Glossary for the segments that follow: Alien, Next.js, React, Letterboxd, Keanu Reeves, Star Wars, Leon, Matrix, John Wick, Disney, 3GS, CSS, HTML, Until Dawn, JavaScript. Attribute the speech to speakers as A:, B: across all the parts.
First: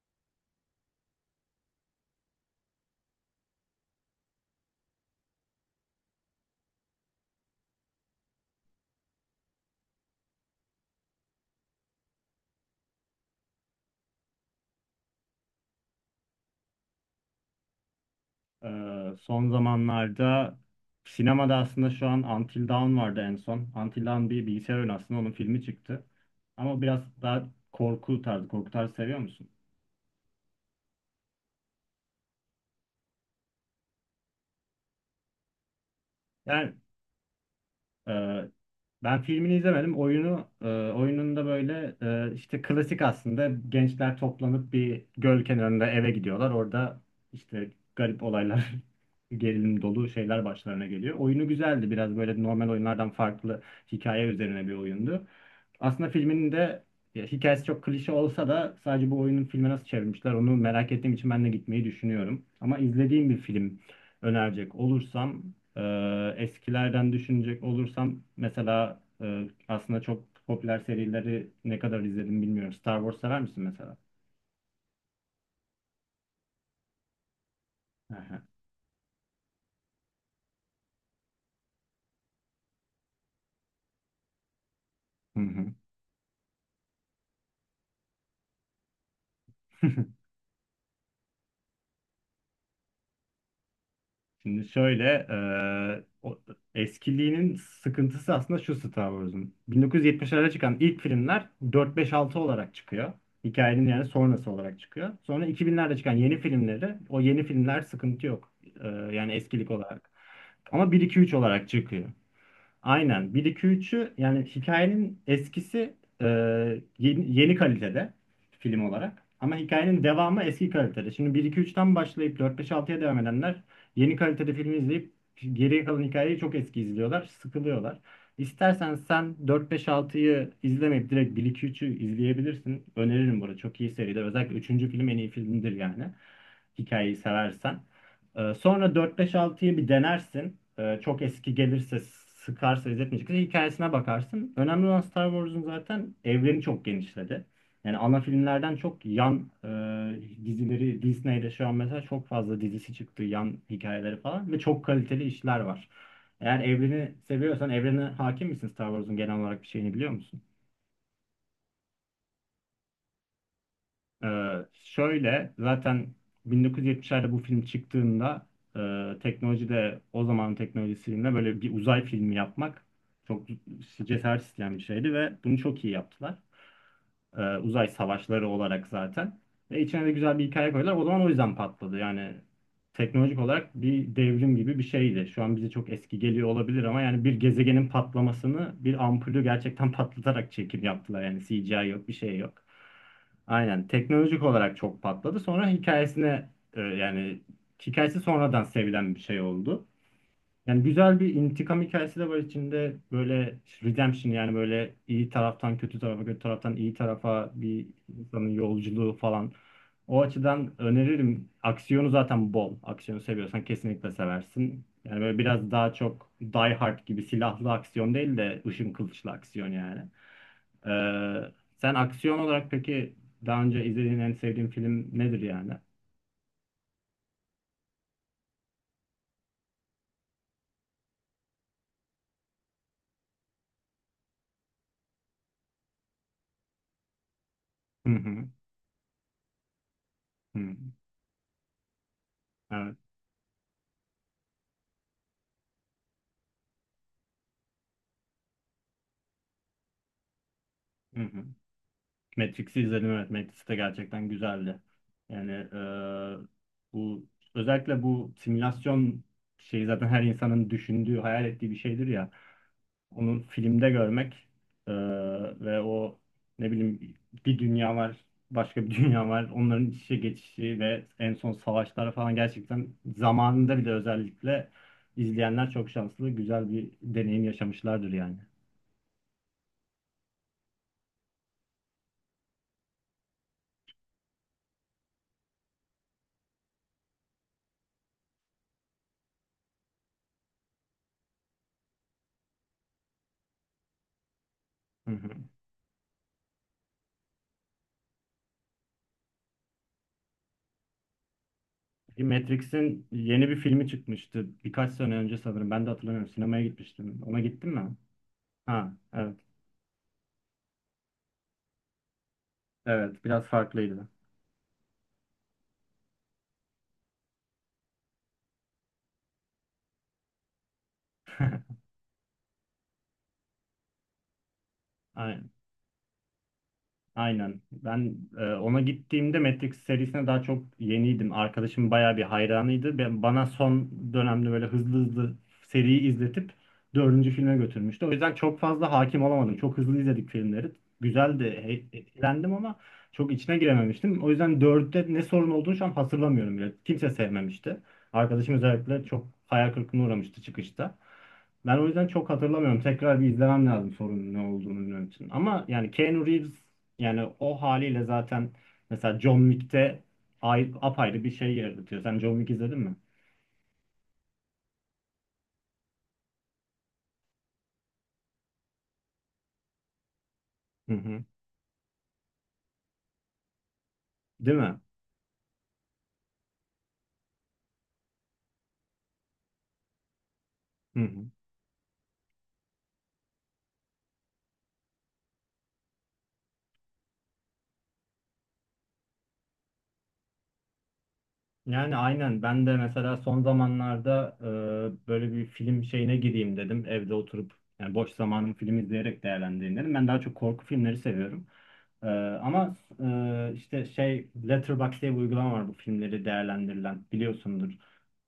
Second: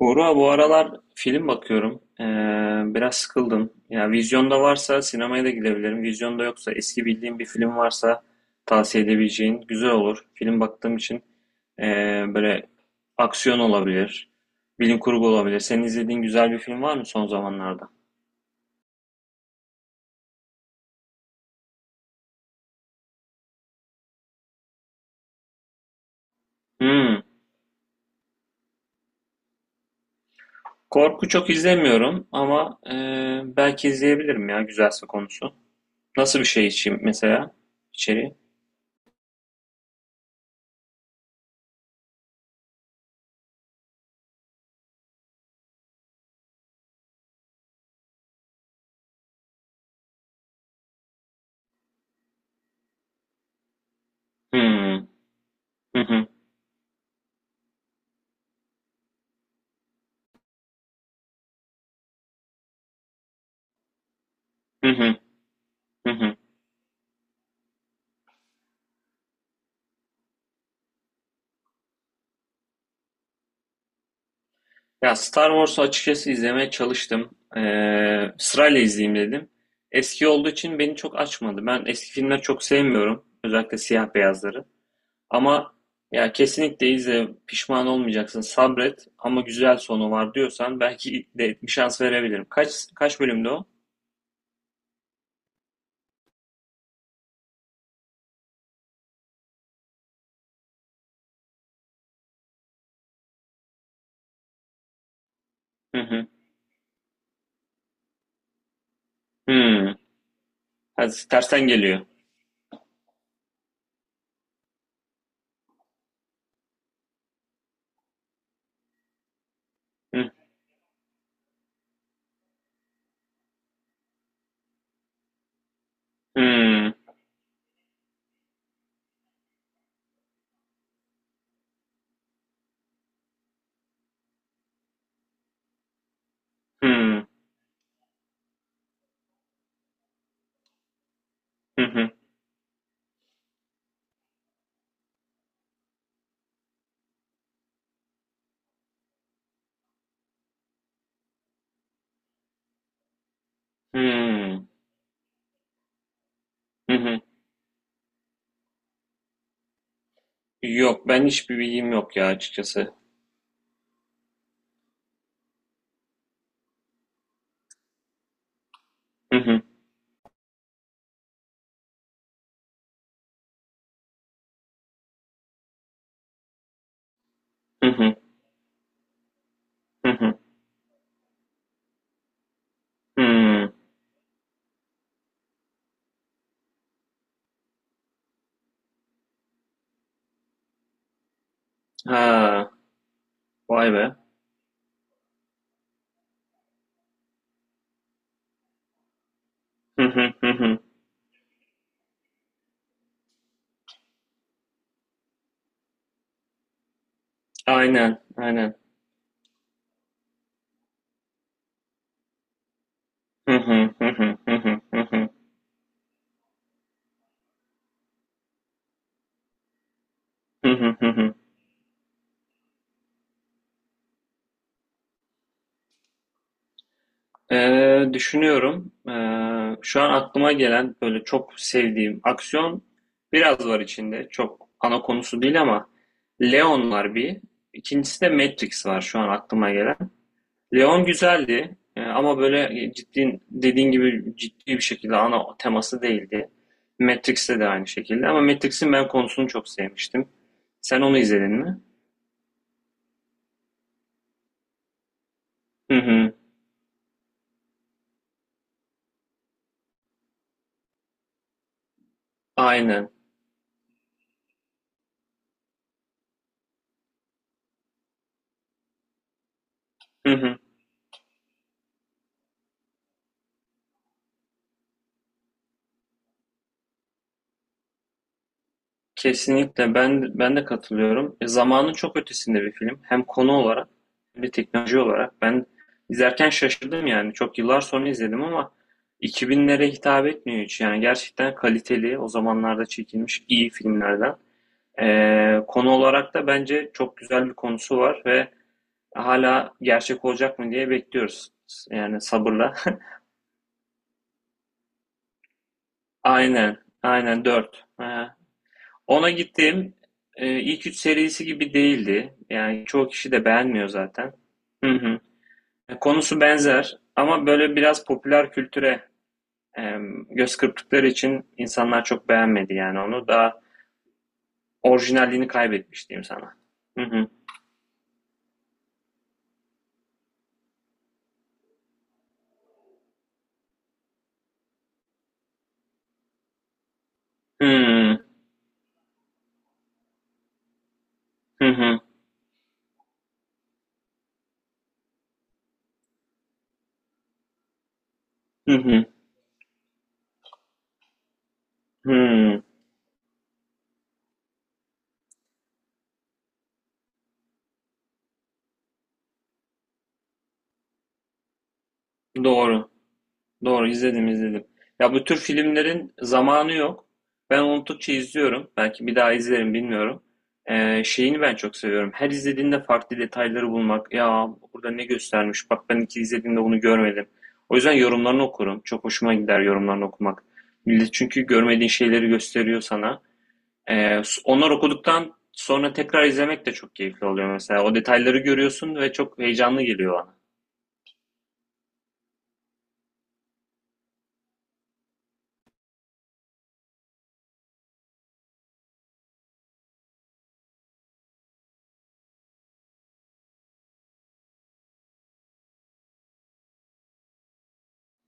A: Buğra, bu aralar film bakıyorum. Biraz sıkıldım. Ya vizyonda varsa sinemaya da gidebilirim. Vizyonda yoksa eski bildiğim bir film varsa tavsiye edebileceğin güzel olur. Film baktığım için ee, böyle aksiyon olabilir, bilim kurgu olabilir. Senin izlediğin güzel bir film var mı son zamanlarda?
B: Son zamanlarda sinemada aslında şu an Until Dawn vardı en son. Until Dawn bir bilgisayar oyunu, aslında onun filmi çıktı. Ama biraz
A: Hmm,
B: daha korku tarzı, korku tarzı seviyor musun?
A: korku çok izlemiyorum ama belki izleyebilirim ya güzelse konusu. Nasıl bir şey
B: Yani
A: için mesela içeriği?
B: Ee, ben filmini izlemedim. Oyununda böyle, işte klasik, aslında gençler toplanıp bir göl kenarında eve gidiyorlar. Orada işte garip olaylar, gerilim dolu şeyler başlarına geliyor. Oyunu güzeldi. Biraz böyle normal oyunlardan farklı, hikaye üzerine bir
A: Hmm,
B: oyundu.
A: hı
B: Aslında
A: hı,
B: filminin de ya, hikayesi çok klişe olsa da sadece bu oyunun filme nasıl çevirmişler onu merak ettiğim için ben de gitmeyi düşünüyorum. Ama izlediğim bir film önerecek
A: hı hı,
B: olursam,
A: hı hı.
B: eskilerden düşünecek olursam mesela, aslında çok popüler serileri ne kadar izledim bilmiyorum. Star Wars sever misin mesela?
A: Ya Star Wars'u açıkçası izlemeye çalıştım.
B: Aha.
A: Sırayla izleyeyim dedim. Eski olduğu için beni çok açmadı. Ben eski filmleri çok sevmiyorum. Özellikle siyah beyazları.
B: Hı hı.
A: Ama ya kesinlikle izle. Pişman olmayacaksın. Sabret. Ama güzel sonu var diyorsan belki de bir şans verebilirim. Kaç kaç bölümde o?
B: Şimdi şöyle, e, o- eskiliğinin sıkıntısı aslında şu Star Wars'un. 1970'lerde çıkan ilk filmler 4-5-6 olarak çıkıyor. Hikayenin yani sonrası olarak çıkıyor. Sonra 2000'lerde
A: Hı
B: çıkan
A: hı.
B: yeni filmleri, o yeni filmler sıkıntı yok. Yani eskilik
A: Hı.
B: olarak. Ama
A: Ha,
B: 1-2-3
A: tersten
B: olarak
A: geliyor.
B: çıkıyor. Aynen. Bir 2 üçü yani hikayenin eskisi, e, yeni kalitede film olarak. Ama hikayenin
A: Hı
B: devamı eski kalitede. Şimdi bir 2 3'ten başlayıp 4 5 altıya devam edenler yeni kalitede filmi izleyip geriye kalan hikayeyi çok eski
A: hı.
B: izliyorlar, sıkılıyorlar. İstersen sen 4 5 altıyı izlemeyip direkt bir 2 üçü izleyebilirsin. Öneririm bunu. Çok iyi seridir. Özellikle üçüncü film en iyi filmdir yani.
A: Hı
B: Hikayeyi
A: hı.
B: seversen. Sonra dört beş altıyı bir denersin. Çok eski
A: Hı
B: gelirse,
A: hı.
B: sıkarsa, izletmeyecekse hikayesine bakarsın. Önemli olan, Star Wars'un zaten evreni çok genişledi. Yani ana filmlerden çok yan, dizileri Disney'de şu an mesela çok fazla dizisi çıktı, yan hikayeleri falan, ve
A: Hı
B: çok kaliteli işler var. Eğer evreni
A: hı.
B: seviyorsan, evrene hakim misin, Star Wars'un genel olarak bir şeyini biliyor musun?
A: Yok ben hiçbir bilgim yok ya açıkçası.
B: Ee, şöyle zaten 1970'lerde bu film çıktığında,
A: Hı hı.
B: teknoloji de o zamanın teknolojisiyle böyle bir uzay filmi yapmak çok cesaret isteyen bir şeydi, ve bunu çok iyi yaptılar, uzay
A: Hı hı.
B: savaşları olarak zaten. Ve içine de
A: Hı
B: güzel
A: hı.
B: bir hikaye koydular. O zaman o yüzden patladı. Yani teknolojik
A: Hmm,
B: olarak bir devrim gibi bir şeydi. Şu an bize çok eski geliyor olabilir ama yani bir gezegenin patlamasını, bir ampulü gerçekten patlatarak çekim yaptılar. Yani CGI yok, bir şey yok.
A: ha.
B: Aynen.
A: Vay be.
B: Teknolojik olarak çok patladı. Sonra hikayesine, yani hikayesi sonradan sevilen bir şey oldu.
A: Hı hı, hı hı.
B: Yani güzel bir intikam hikayesi de var içinde. Böyle redemption, yani böyle iyi taraftan kötü tarafa, kötü taraftan iyi tarafa bir
A: Aynen,
B: insanın
A: aynen.
B: yolculuğu falan. O açıdan öneririm. Aksiyonu zaten bol. Aksiyonu
A: Hı
B: seviyorsan
A: hı, hı
B: kesinlikle
A: hı, hı hı,
B: seversin.
A: hı
B: Yani
A: hı.
B: böyle biraz daha çok Die Hard gibi silahlı aksiyon değil de ışın kılıçlı aksiyon yani.
A: Hı
B: Ee,
A: hı, hı hı.
B: sen aksiyon olarak peki daha önce izlediğin en sevdiğin film nedir yani?
A: Düşünüyorum. Şu an aklıma gelen böyle çok sevdiğim aksiyon biraz var içinde. Çok ana konusu değil ama Leon var bir.
B: Hı
A: İkincisi de
B: hı.
A: Matrix var şu an aklıma gelen.
B: Hı.
A: Leon güzeldi ama böyle
B: Evet.
A: ciddi dediğin gibi ciddi bir şekilde ana teması değildi. Matrix'te de aynı şekilde ama Matrix'in ben konusunu çok sevmiştim. Sen onu
B: Hı hı.
A: izledin mi?
B: Matrix'i izledim, evet. Matrix de gerçekten güzeldi. Yani,
A: Hı hı.
B: bu özellikle bu simülasyon şeyi zaten her insanın düşündüğü, hayal ettiği bir şeydir ya,
A: Aynen.
B: onu filmde görmek, e, ve o, ne bileyim, bir dünya var, başka bir dünya var. Onların iç içe
A: Hı hı.
B: geçişi ve en son savaşlar falan gerçekten zamanında bile, özellikle izleyenler çok şanslı, güzel bir deneyim yaşamışlardır yani.
A: Kesinlikle ben de katılıyorum. E, zamanın çok ötesinde bir film. Hem konu olarak hem de teknoloji olarak. Ben izlerken şaşırdım yani. Çok yıllar sonra izledim ama 2000'lere hitap etmiyor hiç. Yani gerçekten kaliteli, o zamanlarda çekilmiş iyi filmlerden.
B: Hı hı.
A: Konu olarak da bence çok güzel bir konusu var ve hala gerçek olacak mı diye bekliyoruz. Yani sabırla.
B: Matrix'in yeni bir filmi çıkmıştı. Birkaç sene önce sanırım. Ben de hatırlamıyorum. Sinemaya
A: Aynen,
B: gitmiştim. Ona
A: aynen
B: gittin
A: 4.
B: mi? Ha,
A: Ona
B: evet.
A: gittiğim ilk 3 serisi gibi değildi. Yani çoğu
B: Evet,
A: kişi
B: biraz
A: de beğenmiyor
B: farklıydı.
A: zaten. Hı hı. Konusu benzer ama böyle biraz popüler kültüre e, göz kırptıkları için insanlar çok beğenmedi yani onu. Daha orijinalliğini
B: Aynen.
A: kaybetmiş diyeyim sana. Hı hı.
B: Aynen. Ben, ona gittiğimde Matrix serisine daha çok yeniydim. Arkadaşım bayağı bir hayranıydı. Bana son dönemde böyle hızlı hızlı seriyi izletip dördüncü filme
A: Hı
B: götürmüştü. O
A: hı.
B: yüzden çok fazla hakim olamadım. Çok hızlı izledik filmleri. Güzeldi,
A: Hı hı.
B: eğlendim ama çok içine girememiştim. O yüzden dörtte ne sorun olduğunu şu an hatırlamıyorum bile. Kimse sevmemişti. Arkadaşım
A: Hı
B: özellikle
A: hı.
B: çok hayal kırıklığına uğramıştı çıkışta. Ben o yüzden çok
A: Hı.
B: hatırlamıyorum. Tekrar bir izlemem lazım, sorunun ne olduğunu bilmem için. Ama yani Keanu Reeves, yani o haliyle zaten mesela John Wick'te, ay, apayrı bir şey yaratıyor. Sen John Wick izledin
A: Doğru.
B: mi?
A: Doğru izledim. Ya bu tür filmlerin zamanı yok. Ben unuttukça izliyorum. Belki bir daha izlerim bilmiyorum.
B: Hı hı.
A: Şeyini ben çok seviyorum. Her izlediğinde farklı detayları bulmak. Ya
B: Değil mi?
A: burada ne göstermiş? Bak ben iki izlediğimde bunu görmedim. O yüzden yorumlarını okurum. Çok hoşuma gider yorumlarını okumak.
B: Hı
A: Millet
B: hı.
A: çünkü görmediğin şeyleri gösteriyor sana. Onlar okuduktan sonra tekrar izlemek de çok keyifli oluyor mesela. O detayları görüyorsun ve çok heyecanlı geliyor bana.
B: Yani aynen, ben de mesela son zamanlarda, böyle bir film şeyine gireyim dedim. Evde oturup yani boş zamanımı film izleyerek değerlendireyim dedim. Ben daha çok korku filmleri seviyorum. Ee, ama işte şey, Letterboxd diye bir uygulama var, bu filmleri değerlendirilen, biliyorsundur.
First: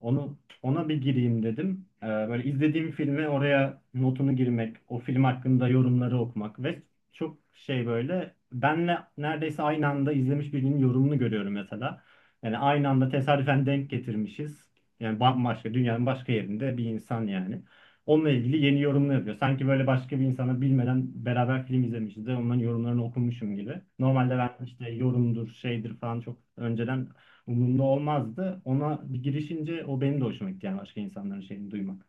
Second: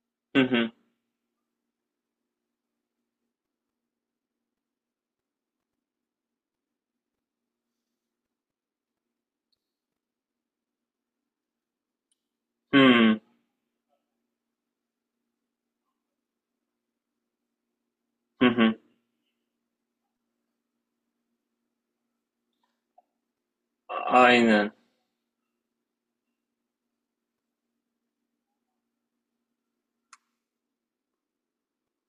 B: Onu
A: Hı hı.
B: ona bir gireyim dedim. Böyle izlediğim filmi oraya notunu girmek, o film hakkında yorumları okumak, ve çok şey, böyle benle neredeyse aynı anda izlemiş birinin yorumunu görüyorum mesela. Yani
A: Hı
B: aynı anda
A: hı.
B: tesadüfen denk getirmişiz. Yani bambaşka dünyanın başka yerinde bir insan yani. Onunla
A: Hı
B: ilgili yeni
A: hı.
B: yorumlar yapıyor. Sanki böyle başka bir insana bilmeden beraber film izlemişiz de onların yorumlarını okumuşum gibi. Normalde ben
A: Aynen.
B: işte yorumdur, şeydir falan çok önceden umurumda olmazdı. Ona bir girişince o benim de hoşuma gitti, yani başka insanların şeyini duymak.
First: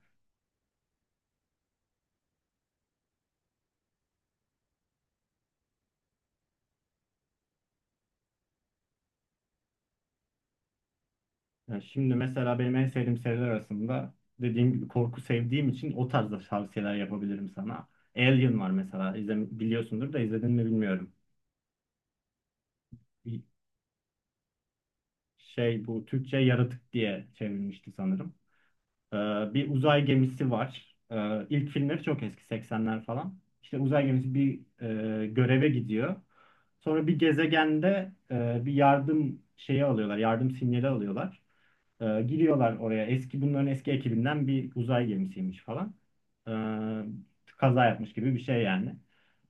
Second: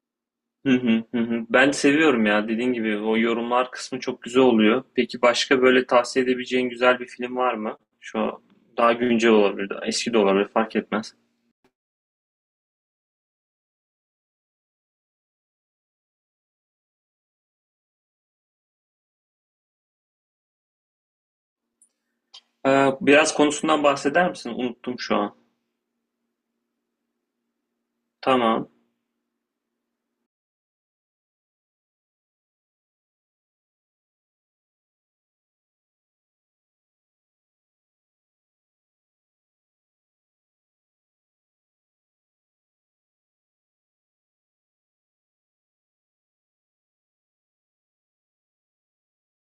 A: Hı hı, hı hı. Ben seviyorum ya dediğin gibi o yorumlar kısmı çok güzel oluyor. Peki başka böyle tavsiye edebileceğin güzel bir film var mı? Şu an daha güncel olabilir, daha eski de olabilir fark etmez.
B: Yani şimdi mesela benim en sevdiğim seriler arasında, dediğim gibi korku sevdiğim için o tarzda tavsiyeler yapabilirim sana. Alien var mesela. İzle, biliyorsundur da, izledin mi bilmiyorum.
A: Biraz konusundan bahseder misin? Unuttum şu an.
B: Şey, bu Türkçe Yaratık diye çevrilmişti sanırım.
A: Tamam.
B: Bir uzay gemisi var. İlk filmleri çok eski, 80'ler falan. İşte uzay gemisi bir, göreve gidiyor. Sonra bir gezegende, bir yardım şeyi alıyorlar, yardım sinyali alıyorlar. Giriyorlar oraya. Bunların eski ekibinden bir uzay gemisiymiş falan. Ee, kaza yapmış gibi bir şey yani.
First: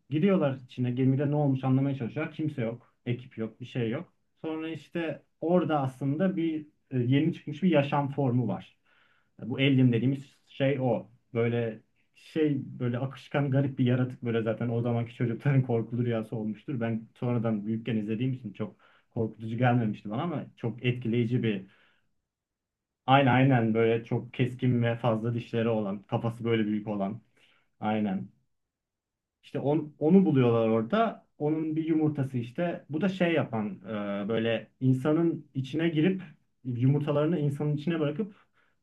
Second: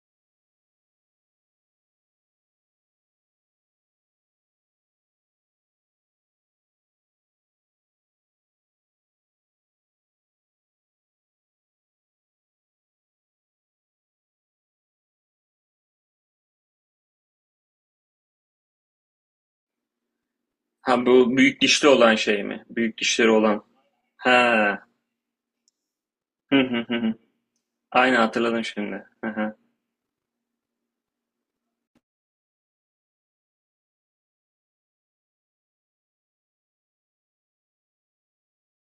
B: Giriyorlar içine, gemide ne olmuş anlamaya çalışıyorlar. Kimse yok. Ekip yok. Bir şey yok. Sonra işte orada aslında bir, yeni çıkmış bir yaşam formu var. Bu alien dediğimiz şey o. Böyle şey, böyle akışkan garip bir yaratık, böyle zaten o zamanki çocukların korkulu rüyası olmuştur. Ben sonradan büyükken izlediğim için çok korkutucu gelmemişti bana, ama çok
A: Ha bu
B: etkileyici
A: büyük
B: bir.
A: dişli olan şey mi? Büyük dişleri
B: Aynen,
A: olan.
B: aynen, böyle çok
A: Ha.
B: keskin ve fazla dişleri olan, kafası
A: Hı
B: böyle
A: hı
B: büyük
A: hı. Hı.
B: olan.
A: Aynen
B: Aynen,
A: hatırladım şimdi. Hı hı.
B: işte onu buluyorlar orada. Onun bir yumurtası işte. Bu da şey yapan, böyle insanın içine girip yumurtalarını insanın içine bırakıp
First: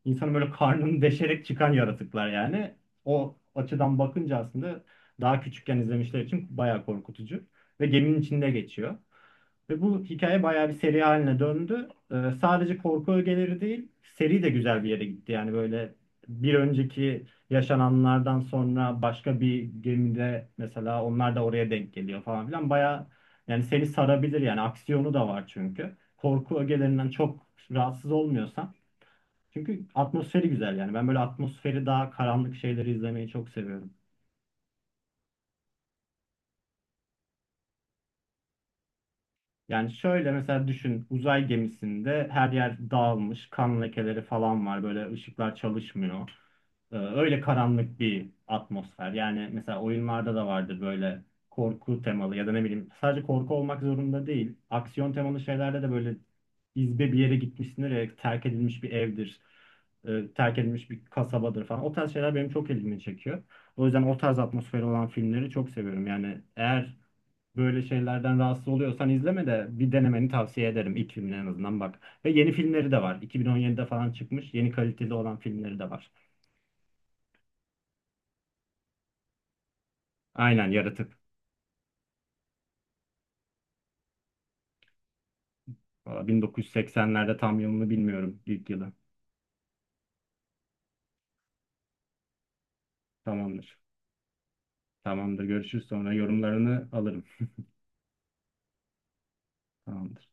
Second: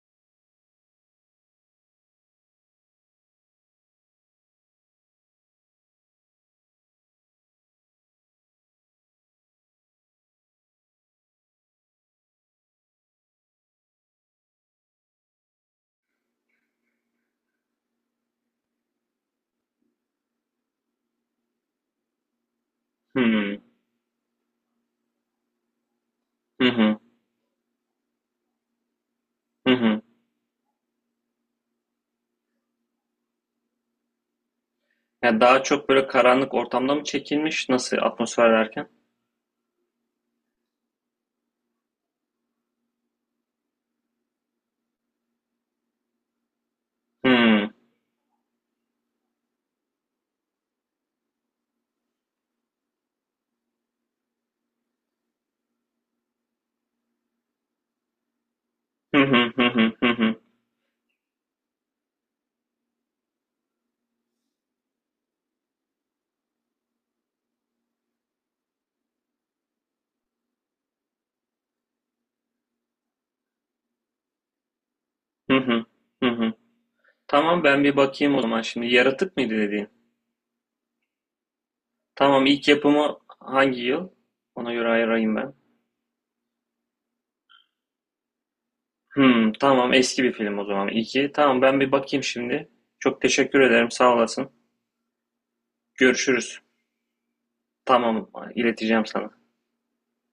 B: insanın böyle karnını deşerek çıkan yaratıklar yani. O açıdan bakınca aslında daha küçükken izlemişler için bayağı korkutucu. Ve geminin içinde geçiyor. Ve bu hikaye bayağı bir seri haline döndü. Sadece korku ögeleri değil, seri de güzel bir yere gitti. Yani böyle bir önceki yaşananlardan sonra başka bir gemide mesela onlar da oraya denk geliyor falan filan. Baya, yani
A: Hmm.
B: seni sarabilir yani, aksiyonu da var çünkü. Korku
A: Hı hı.
B: ögelerinden çok rahatsız olmuyorsan.
A: Hı
B: Çünkü
A: hı.
B: atmosferi güzel yani. Ben böyle atmosferi daha karanlık şeyleri izlemeyi çok seviyorum.
A: Ya daha çok böyle karanlık ortamda mı çekilmiş? Nasıl atmosfer derken?
B: Yani şöyle mesela düşün, uzay gemisinde her yer dağılmış, kan lekeleri falan var, böyle ışıklar çalışmıyor. Öyle
A: Hı.
B: karanlık bir atmosfer. Yani mesela oyunlarda da vardır böyle, korku temalı ya da ne bileyim, sadece korku olmak zorunda değil. Aksiyon temalı şeylerde de böyle izbe bir yere gitmişsindir ya, terk edilmiş bir
A: Hı
B: evdir,
A: hı hı hı hı hı
B: terk edilmiş bir kasabadır falan. O tarz şeyler benim çok ilgimi çekiyor. O yüzden o tarz atmosferi olan filmleri çok seviyorum. Yani eğer böyle şeylerden rahatsız oluyorsan, izleme de, bir denemeni tavsiye ederim. İlk filmine en azından bak. Ve yeni filmleri de var. 2017'de falan çıkmış. Yeni kaliteli olan
A: hı
B: filmleri
A: hı
B: de var.
A: hı hı. Tamam ben bir bakayım o zaman şimdi. Yaratık mıydı dediğin?
B: Aynen, Yaratık.
A: Tamam ilk yapımı hangi yıl? Ona göre ayırayım ben.
B: Valla 1980'lerde, tam yılını bilmiyorum ilk yılı.
A: Hmm, tamam eski bir film o zaman. İki. Tamam ben bir bakayım şimdi. Çok teşekkür
B: Tamamdır.
A: ederim sağ olasın.
B: Tamamdır. Görüşürüz, sonra
A: Görüşürüz.
B: yorumlarını alırım.
A: Tamam ileteceğim sana.
B: Tamamdır.